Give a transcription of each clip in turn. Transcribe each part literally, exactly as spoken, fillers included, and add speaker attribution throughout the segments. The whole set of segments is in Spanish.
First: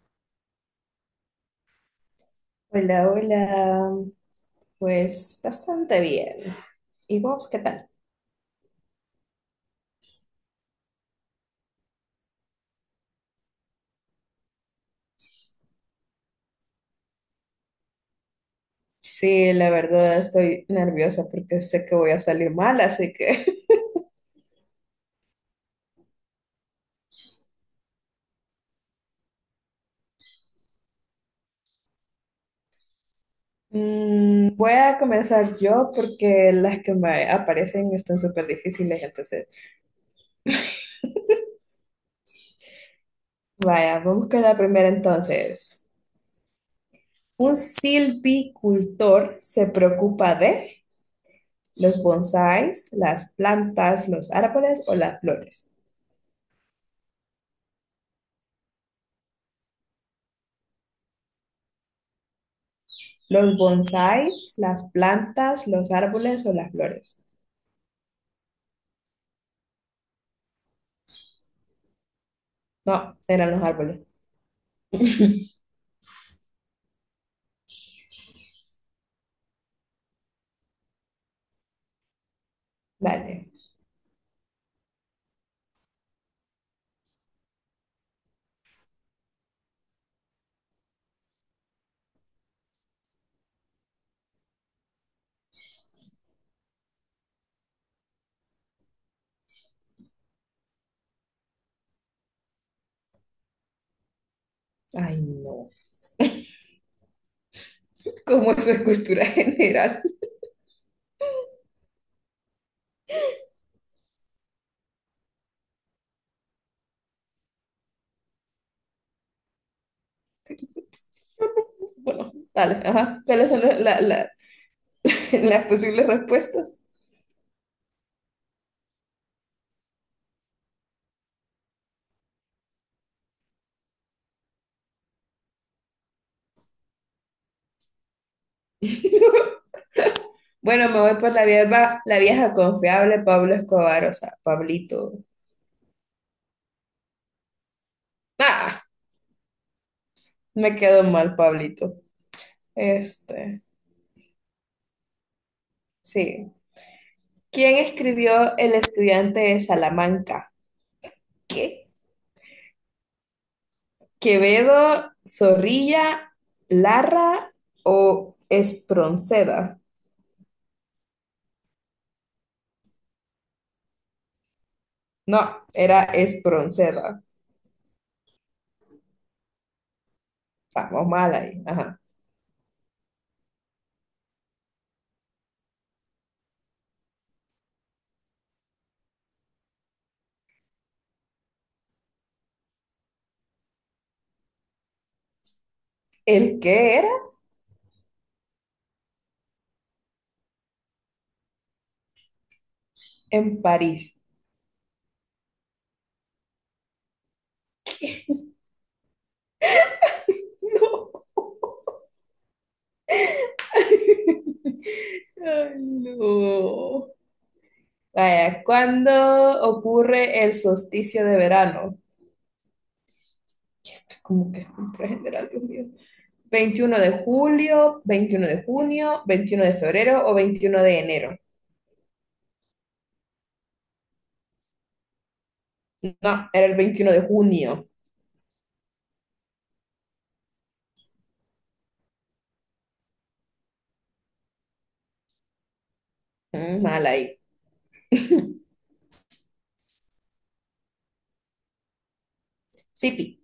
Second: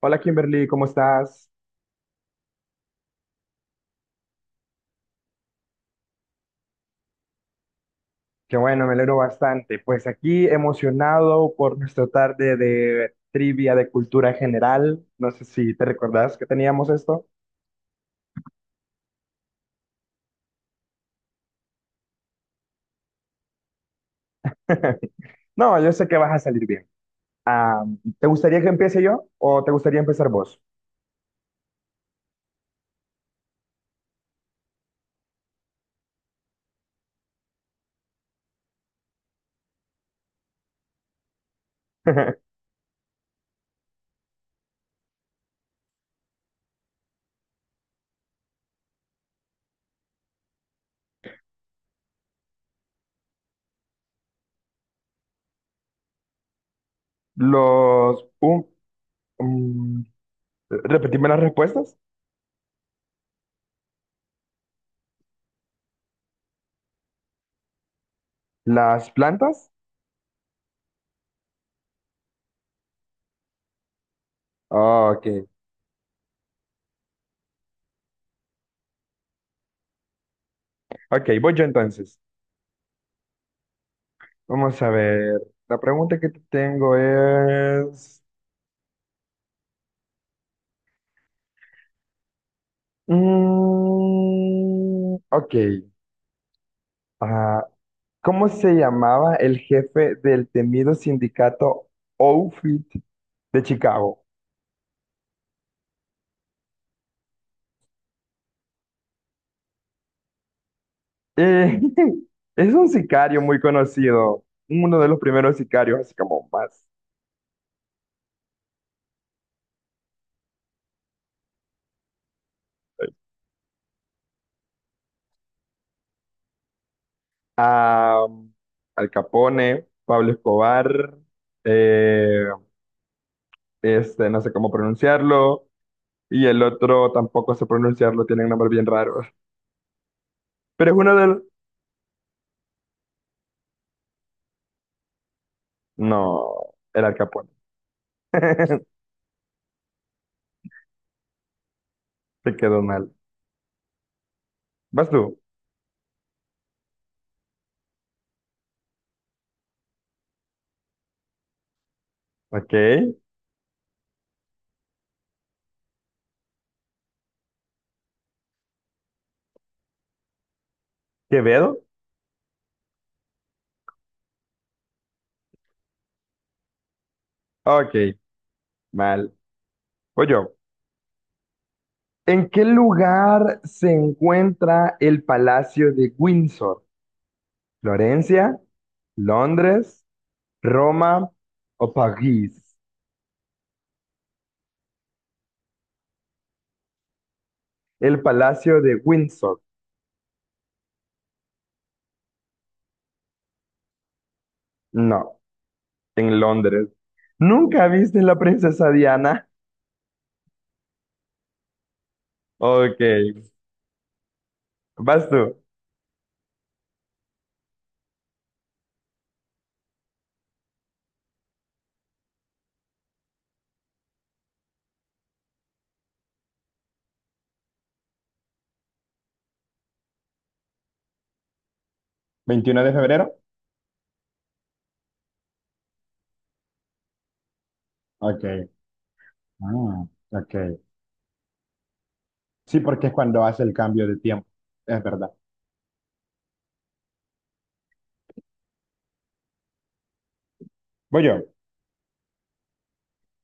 Speaker 1: Hola Kimberly, ¿cómo estás?
Speaker 2: Hola, hola. Pues bastante bien. ¿Y vos qué tal?
Speaker 1: Qué bueno, me alegro bastante. Pues aquí emocionado por nuestra tarde de trivia de cultura general. No sé si te recordás que teníamos esto.
Speaker 2: Sí, la verdad estoy nerviosa porque sé que voy a salir mal, así que
Speaker 1: No, yo sé que vas a salir bien. Ah, ¿te gustaría que empiece yo o te gustaría empezar vos?
Speaker 2: Mm, voy a comenzar yo porque las que me aparecen están súper difíciles. Entonces, vaya, vamos con la primera entonces. Un silvicultor se preocupa de los bonsáis, las plantas, los árboles o las flores.
Speaker 1: Los... um, um, Repetime las respuestas.
Speaker 2: Los bonsáis, las plantas, los árboles o las flores.
Speaker 1: ¿Las plantas?
Speaker 2: No, eran los árboles.
Speaker 1: Ah, ok. Ok, voy yo entonces.
Speaker 2: Vale.
Speaker 1: Vamos a ver. La pregunta que te tengo es... Mm, ok. Ah, ¿cómo se llamaba el jefe del temido sindicato Outfit de Chicago?
Speaker 2: Ay, no. ¿Cómo eso es cultura general?
Speaker 1: Eh, es un sicario muy conocido, uno de los primeros sicarios, así como más.
Speaker 2: Bueno, dale, ajá. ¿Cuáles son la- la- la- las posibles respuestas?
Speaker 1: Ah, Al Capone, Pablo Escobar, eh, este, no sé cómo pronunciarlo, y el otro tampoco sé pronunciarlo, tiene un nombre bien raro.
Speaker 2: Bueno,
Speaker 1: Pero es
Speaker 2: me voy
Speaker 1: uno de
Speaker 2: por
Speaker 1: los...
Speaker 2: la vieja, la vieja confiable, Pablo Escobar, o sea, Pablito.
Speaker 1: No, era Al Capone.
Speaker 2: Ah, me quedo mal, Pablito.
Speaker 1: Te quedó mal.
Speaker 2: Este,
Speaker 1: Vas tú.
Speaker 2: sí. ¿Quién escribió El estudiante de Salamanca? ¿Qué?
Speaker 1: Ok.
Speaker 2: ¿Quevedo, Zorrilla, Larra o Espronceda?
Speaker 1: Quevedo.
Speaker 2: No, era Espronceda.
Speaker 1: Ok. Mal. Voy yo.
Speaker 2: Estamos mal ahí. Ajá.
Speaker 1: ¿En qué lugar se encuentra el Palacio de Windsor? ¿Florencia? ¿Londres? ¿Roma? ¿O París?
Speaker 2: ¿El qué era?
Speaker 1: El Palacio de Windsor.
Speaker 2: En París.
Speaker 1: No, en Londres. ¿Nunca viste la princesa Diana?
Speaker 2: No.
Speaker 1: Ok. Vas tú.
Speaker 2: Ay, no. Vaya, ¿cuándo ocurre el solsticio de verano? Esto es como que es cultura general, Dios mío. ¿Veintiuno de julio, veintiuno de junio, veintiuno de febrero o veintiuno de enero?
Speaker 1: ¿Veintiuno de febrero.
Speaker 2: No, era el veintiuno de junio.
Speaker 1: Ok. Ah, ok. Sí, porque es cuando hace el cambio de tiempo. Es verdad.
Speaker 2: Mm, mal ahí.
Speaker 1: Voy yo.
Speaker 2: Sipi.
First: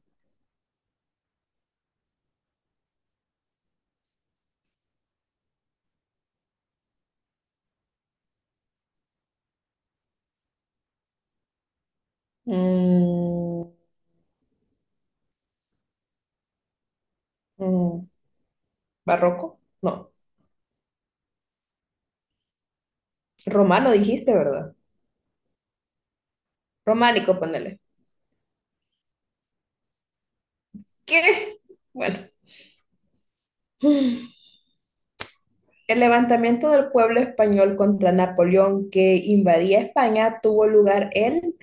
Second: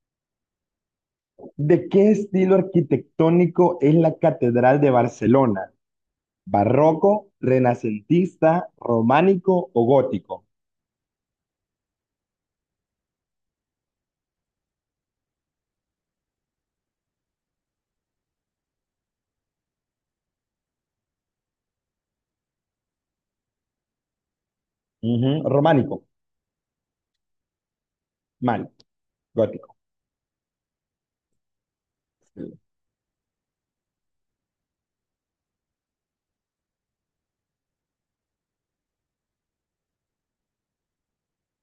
Speaker 1: ¿De qué estilo arquitectónico es la Catedral de Barcelona? ¿Barroco, renacentista, románico o gótico?
Speaker 2: Mm, mm, ¿Barroco? No. Romano dijiste, ¿verdad?
Speaker 1: Ujú, románico,
Speaker 2: Románico, ponele.
Speaker 1: mal, gótico.
Speaker 2: ¿Qué? Bueno. El levantamiento del pueblo español contra Napoleón que invadía España tuvo lugar el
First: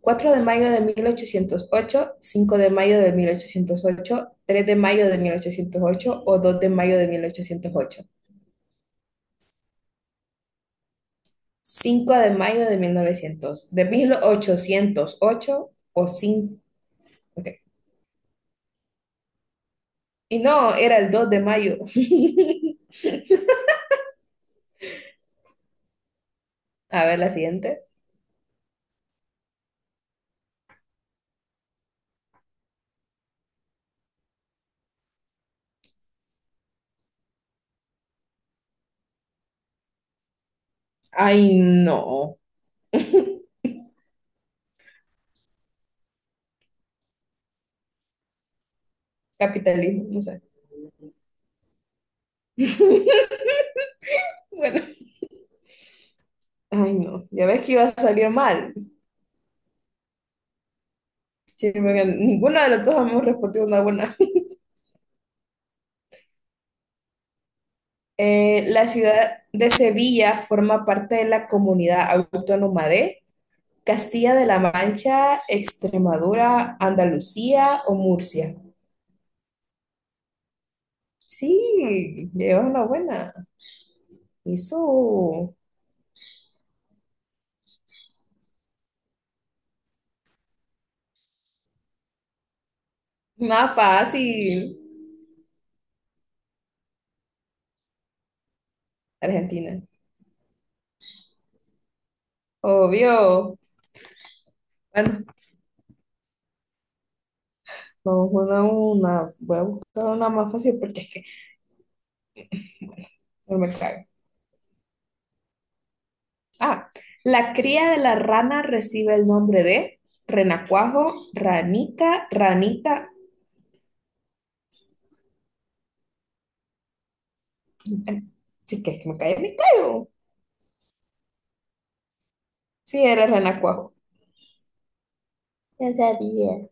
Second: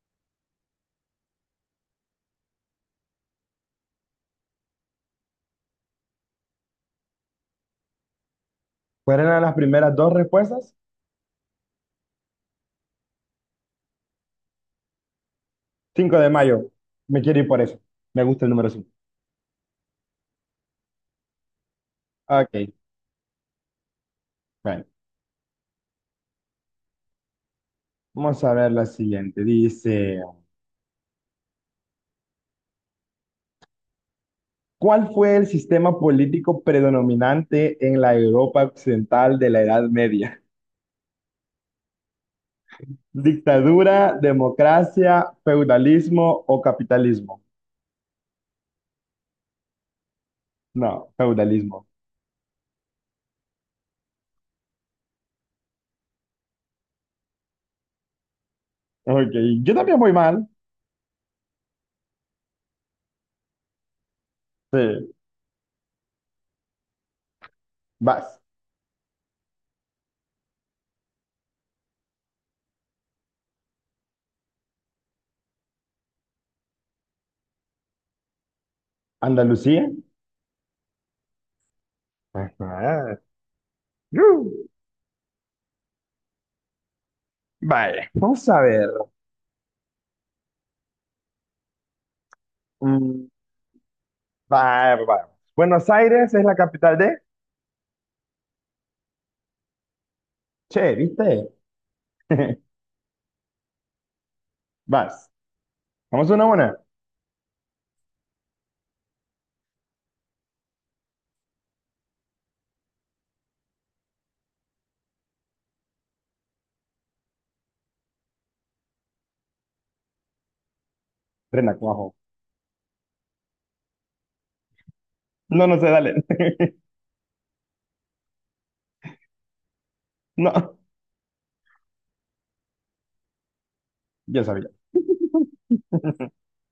Speaker 2: cuatro de mayo de mil ochocientos ocho, cinco de mayo de mil ochocientos ocho, tres de mayo de mil ochocientos ocho o dos de mayo de mil ochocientos ocho,
Speaker 1: ¿Cuáles eran las primeras dos respuestas?
Speaker 2: cinco de mayo de mil novecientos, de mil ochocientos ocho o
Speaker 1: Cinco de
Speaker 2: cinco.
Speaker 1: mayo. Me quiero ir
Speaker 2: Okay.
Speaker 1: por eso. Me gusta el número cinco.
Speaker 2: Y no, era el dos de mayo.
Speaker 1: Ok, bueno.
Speaker 2: A ver la siguiente.
Speaker 1: Vamos a ver la siguiente. Dice, ¿cuál fue el sistema político predominante en la Europa occidental de la Edad Media?
Speaker 2: Ay, no.
Speaker 1: Dictadura, democracia, feudalismo o capitalismo.
Speaker 2: Capitalismo, no sé.
Speaker 1: No, feudalismo.
Speaker 2: Bueno, ay no, ya ves que iba a salir mal.
Speaker 1: Ok, yo también voy mal.
Speaker 2: Sí, porque ninguna de las dos hemos respondido una buena.
Speaker 1: Sí, vas.
Speaker 2: Eh, la ciudad de Sevilla forma parte de la comunidad autónoma de Castilla de la Mancha, Extremadura, Andalucía o Murcia.
Speaker 1: Andalucía.
Speaker 2: Sí, llevas una
Speaker 1: Ajá.
Speaker 2: buena.
Speaker 1: Uh,
Speaker 2: Eso,
Speaker 1: Vale, vamos a ver. Mm,
Speaker 2: más fácil.
Speaker 1: va- va- Buenos Aires es la capital de...
Speaker 2: Argentina,
Speaker 1: Che, ¿viste?
Speaker 2: obvio. Bueno,
Speaker 1: Vas. Vamos una a una.
Speaker 2: vamos a una, una. Voy a buscar una más fácil porque es no me cae. Ah, la cría de la rana recibe el nombre de renacuajo,
Speaker 1: Renacuajo.
Speaker 2: ranica, ranita.
Speaker 1: No, no sé, dale.
Speaker 2: Sí, que es que me cae, me caigo.
Speaker 1: No,
Speaker 2: Sí, era renacuajo.
Speaker 1: yo sabía.
Speaker 2: Ya sabía.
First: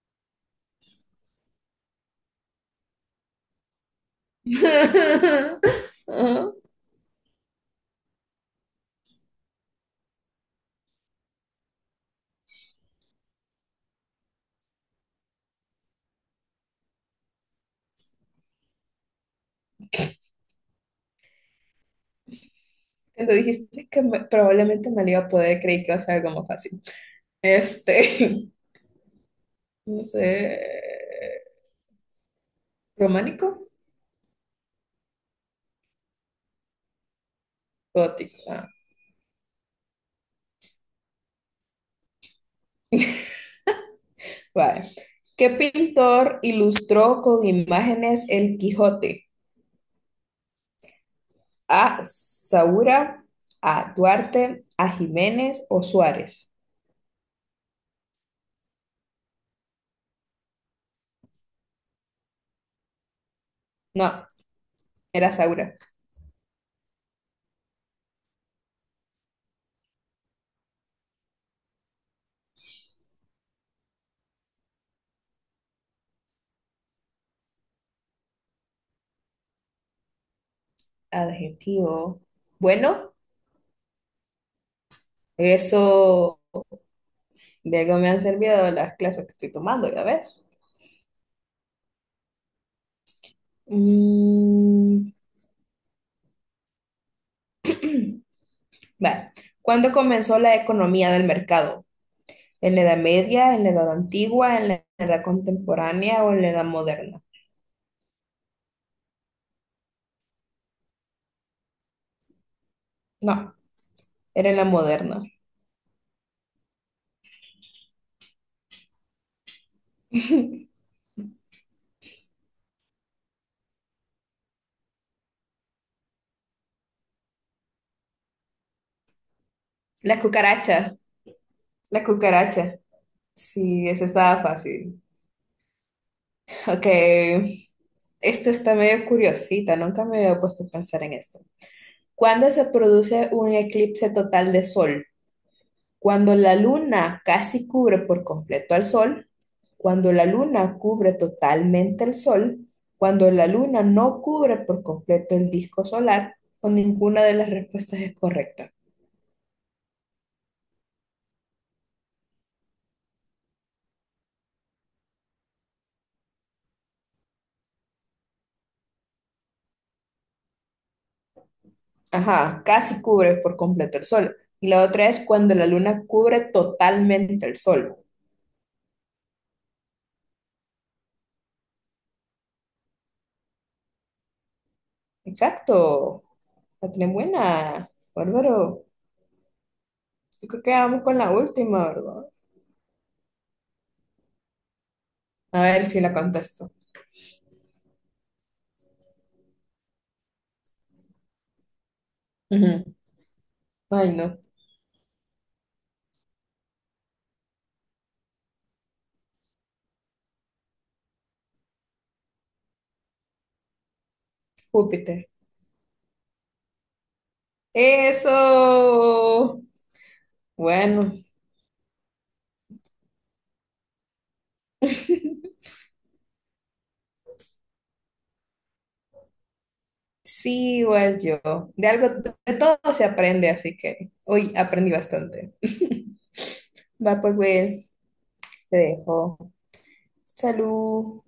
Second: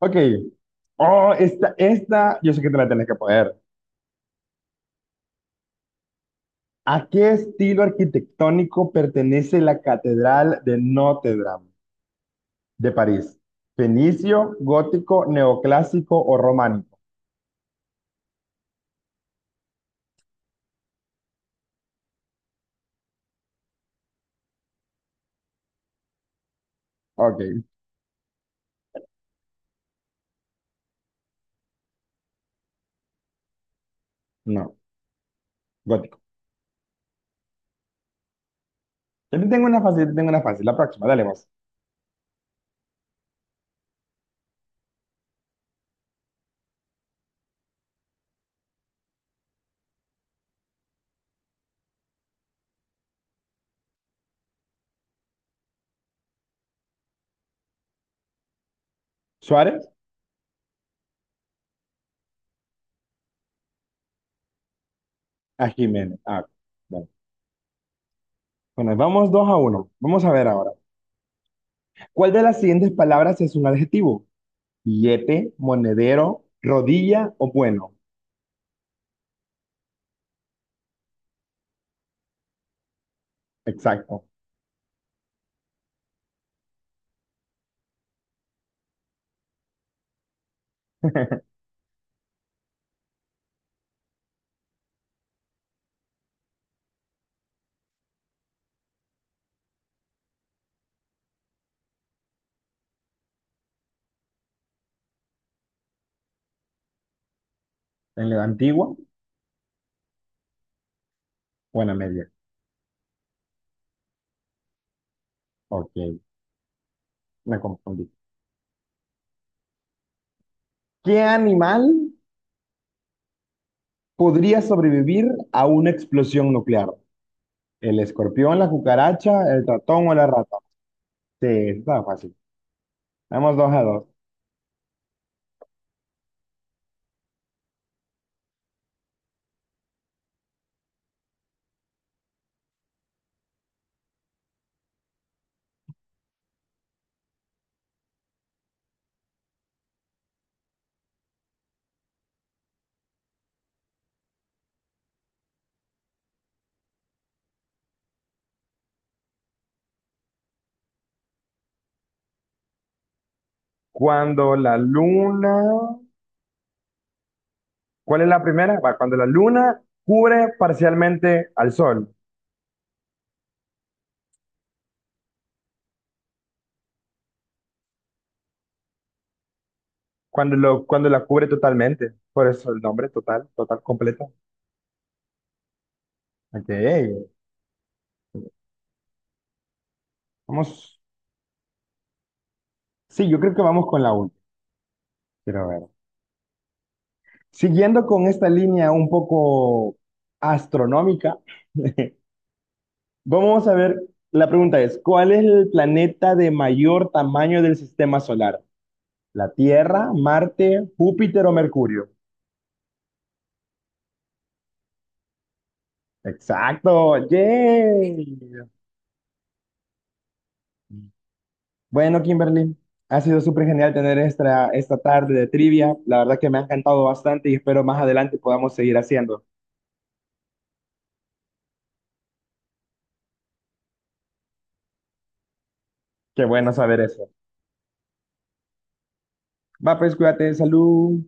Speaker 1: Ok. Oh, esta, esta, yo sé que te la tenés que poder.
Speaker 2: Ajá.
Speaker 1: ¿A qué estilo arquitectónico pertenece la Catedral de Notre Dame de París? ¿Fenicio, gótico, neoclásico o románico?
Speaker 2: Cuando dijiste que me- probablemente me lo iba a poder, creí que iba a ser algo más fácil.
Speaker 1: Ok,
Speaker 2: Este, no sé, románico,
Speaker 1: no, gótico.
Speaker 2: gótico. Ah,
Speaker 1: Yo te tengo una fácil, te tengo una fácil. La próxima, dale vos.
Speaker 2: vale. ¿Qué pintor ilustró con imágenes el Quijote? ¿A Saura, a Duarte, a Jiménez o Suárez?
Speaker 1: Suárez
Speaker 2: No, era
Speaker 1: a
Speaker 2: Saura.
Speaker 1: Jiménez. Ah, bueno. Bueno, vamos dos a uno. Vamos a ver ahora. ¿Cuál de las siguientes palabras es un adjetivo? Billete, monedero, rodilla o bueno.
Speaker 2: Adjetivo. Bueno,
Speaker 1: Exacto.
Speaker 2: eso de algo me han servido las clases que estoy tomando, ya ves. Mm, vale. ¿Cuándo comenzó la economía del mercado? ¿En la Edad Media, en la Edad Antigua, en la Edad Contemporánea o en la Edad Moderna?
Speaker 1: En la antigua, buena media.
Speaker 2: No, era en la moderna.
Speaker 1: Ok, me confundí. ¿Qué animal podría sobrevivir a una explosión nuclear? ¿El escorpión, la cucaracha, el ratón o
Speaker 2: Las
Speaker 1: la rata?
Speaker 2: cucarachas,
Speaker 1: Sí, está
Speaker 2: las
Speaker 1: fácil.
Speaker 2: cucarachas.
Speaker 1: Vamos dos a
Speaker 2: Sí,
Speaker 1: dos.
Speaker 2: esa estaba fácil. Ok, esta está medio curiosita, nunca me había puesto a pensar en esto. ¿Cuándo se produce un eclipse total de sol? Cuando la luna casi cubre por completo al sol, cuando la luna cubre totalmente el sol, cuando la luna no cubre por completo el disco solar, o ninguna de las respuestas es correcta.
Speaker 1: Cuando la luna... ¿Cuál es la primera? Va, cuando la luna cubre parcialmente al sol.
Speaker 2: Ajá, casi cubre por completo el sol. Y la otra es cuando la luna cubre totalmente el sol.
Speaker 1: Cuando, lo, cuando la cubre totalmente. Por eso el nombre total, total, completa.
Speaker 2: Exacto.
Speaker 1: Ok.
Speaker 2: La tenés buena. Bárbaro. Yo creo que
Speaker 1: Vamos.
Speaker 2: vamos con la última, ¿verdad?
Speaker 1: Sí, yo creo que vamos con la última.
Speaker 2: A
Speaker 1: Quiero
Speaker 2: ver
Speaker 1: ver.
Speaker 2: si la contesto.
Speaker 1: Siguiendo con esta línea un poco astronómica.
Speaker 2: Ujú.
Speaker 1: Vamos a ver,
Speaker 2: Ay, no.
Speaker 1: la pregunta es, ¿cuál es el planeta de mayor tamaño del sistema solar? ¿La Tierra, Marte, Júpiter o Mercurio?
Speaker 2: Júpiter.
Speaker 1: Exacto, yay.
Speaker 2: Eso. Bueno,
Speaker 1: Bueno, Kimberly, ha sido súper genial tener esta, esta tarde de trivia. La verdad que me ha encantado bastante y espero más adelante podamos seguir haciendo.
Speaker 2: sí, igual yo. De algo, de todo se aprende, así que hoy aprendí bastante.
Speaker 1: Qué bueno saber
Speaker 2: Va,
Speaker 1: eso.
Speaker 2: pues, Will, te dejo.
Speaker 1: Va, pues cuídate,
Speaker 2: Salud.
Speaker 1: salud.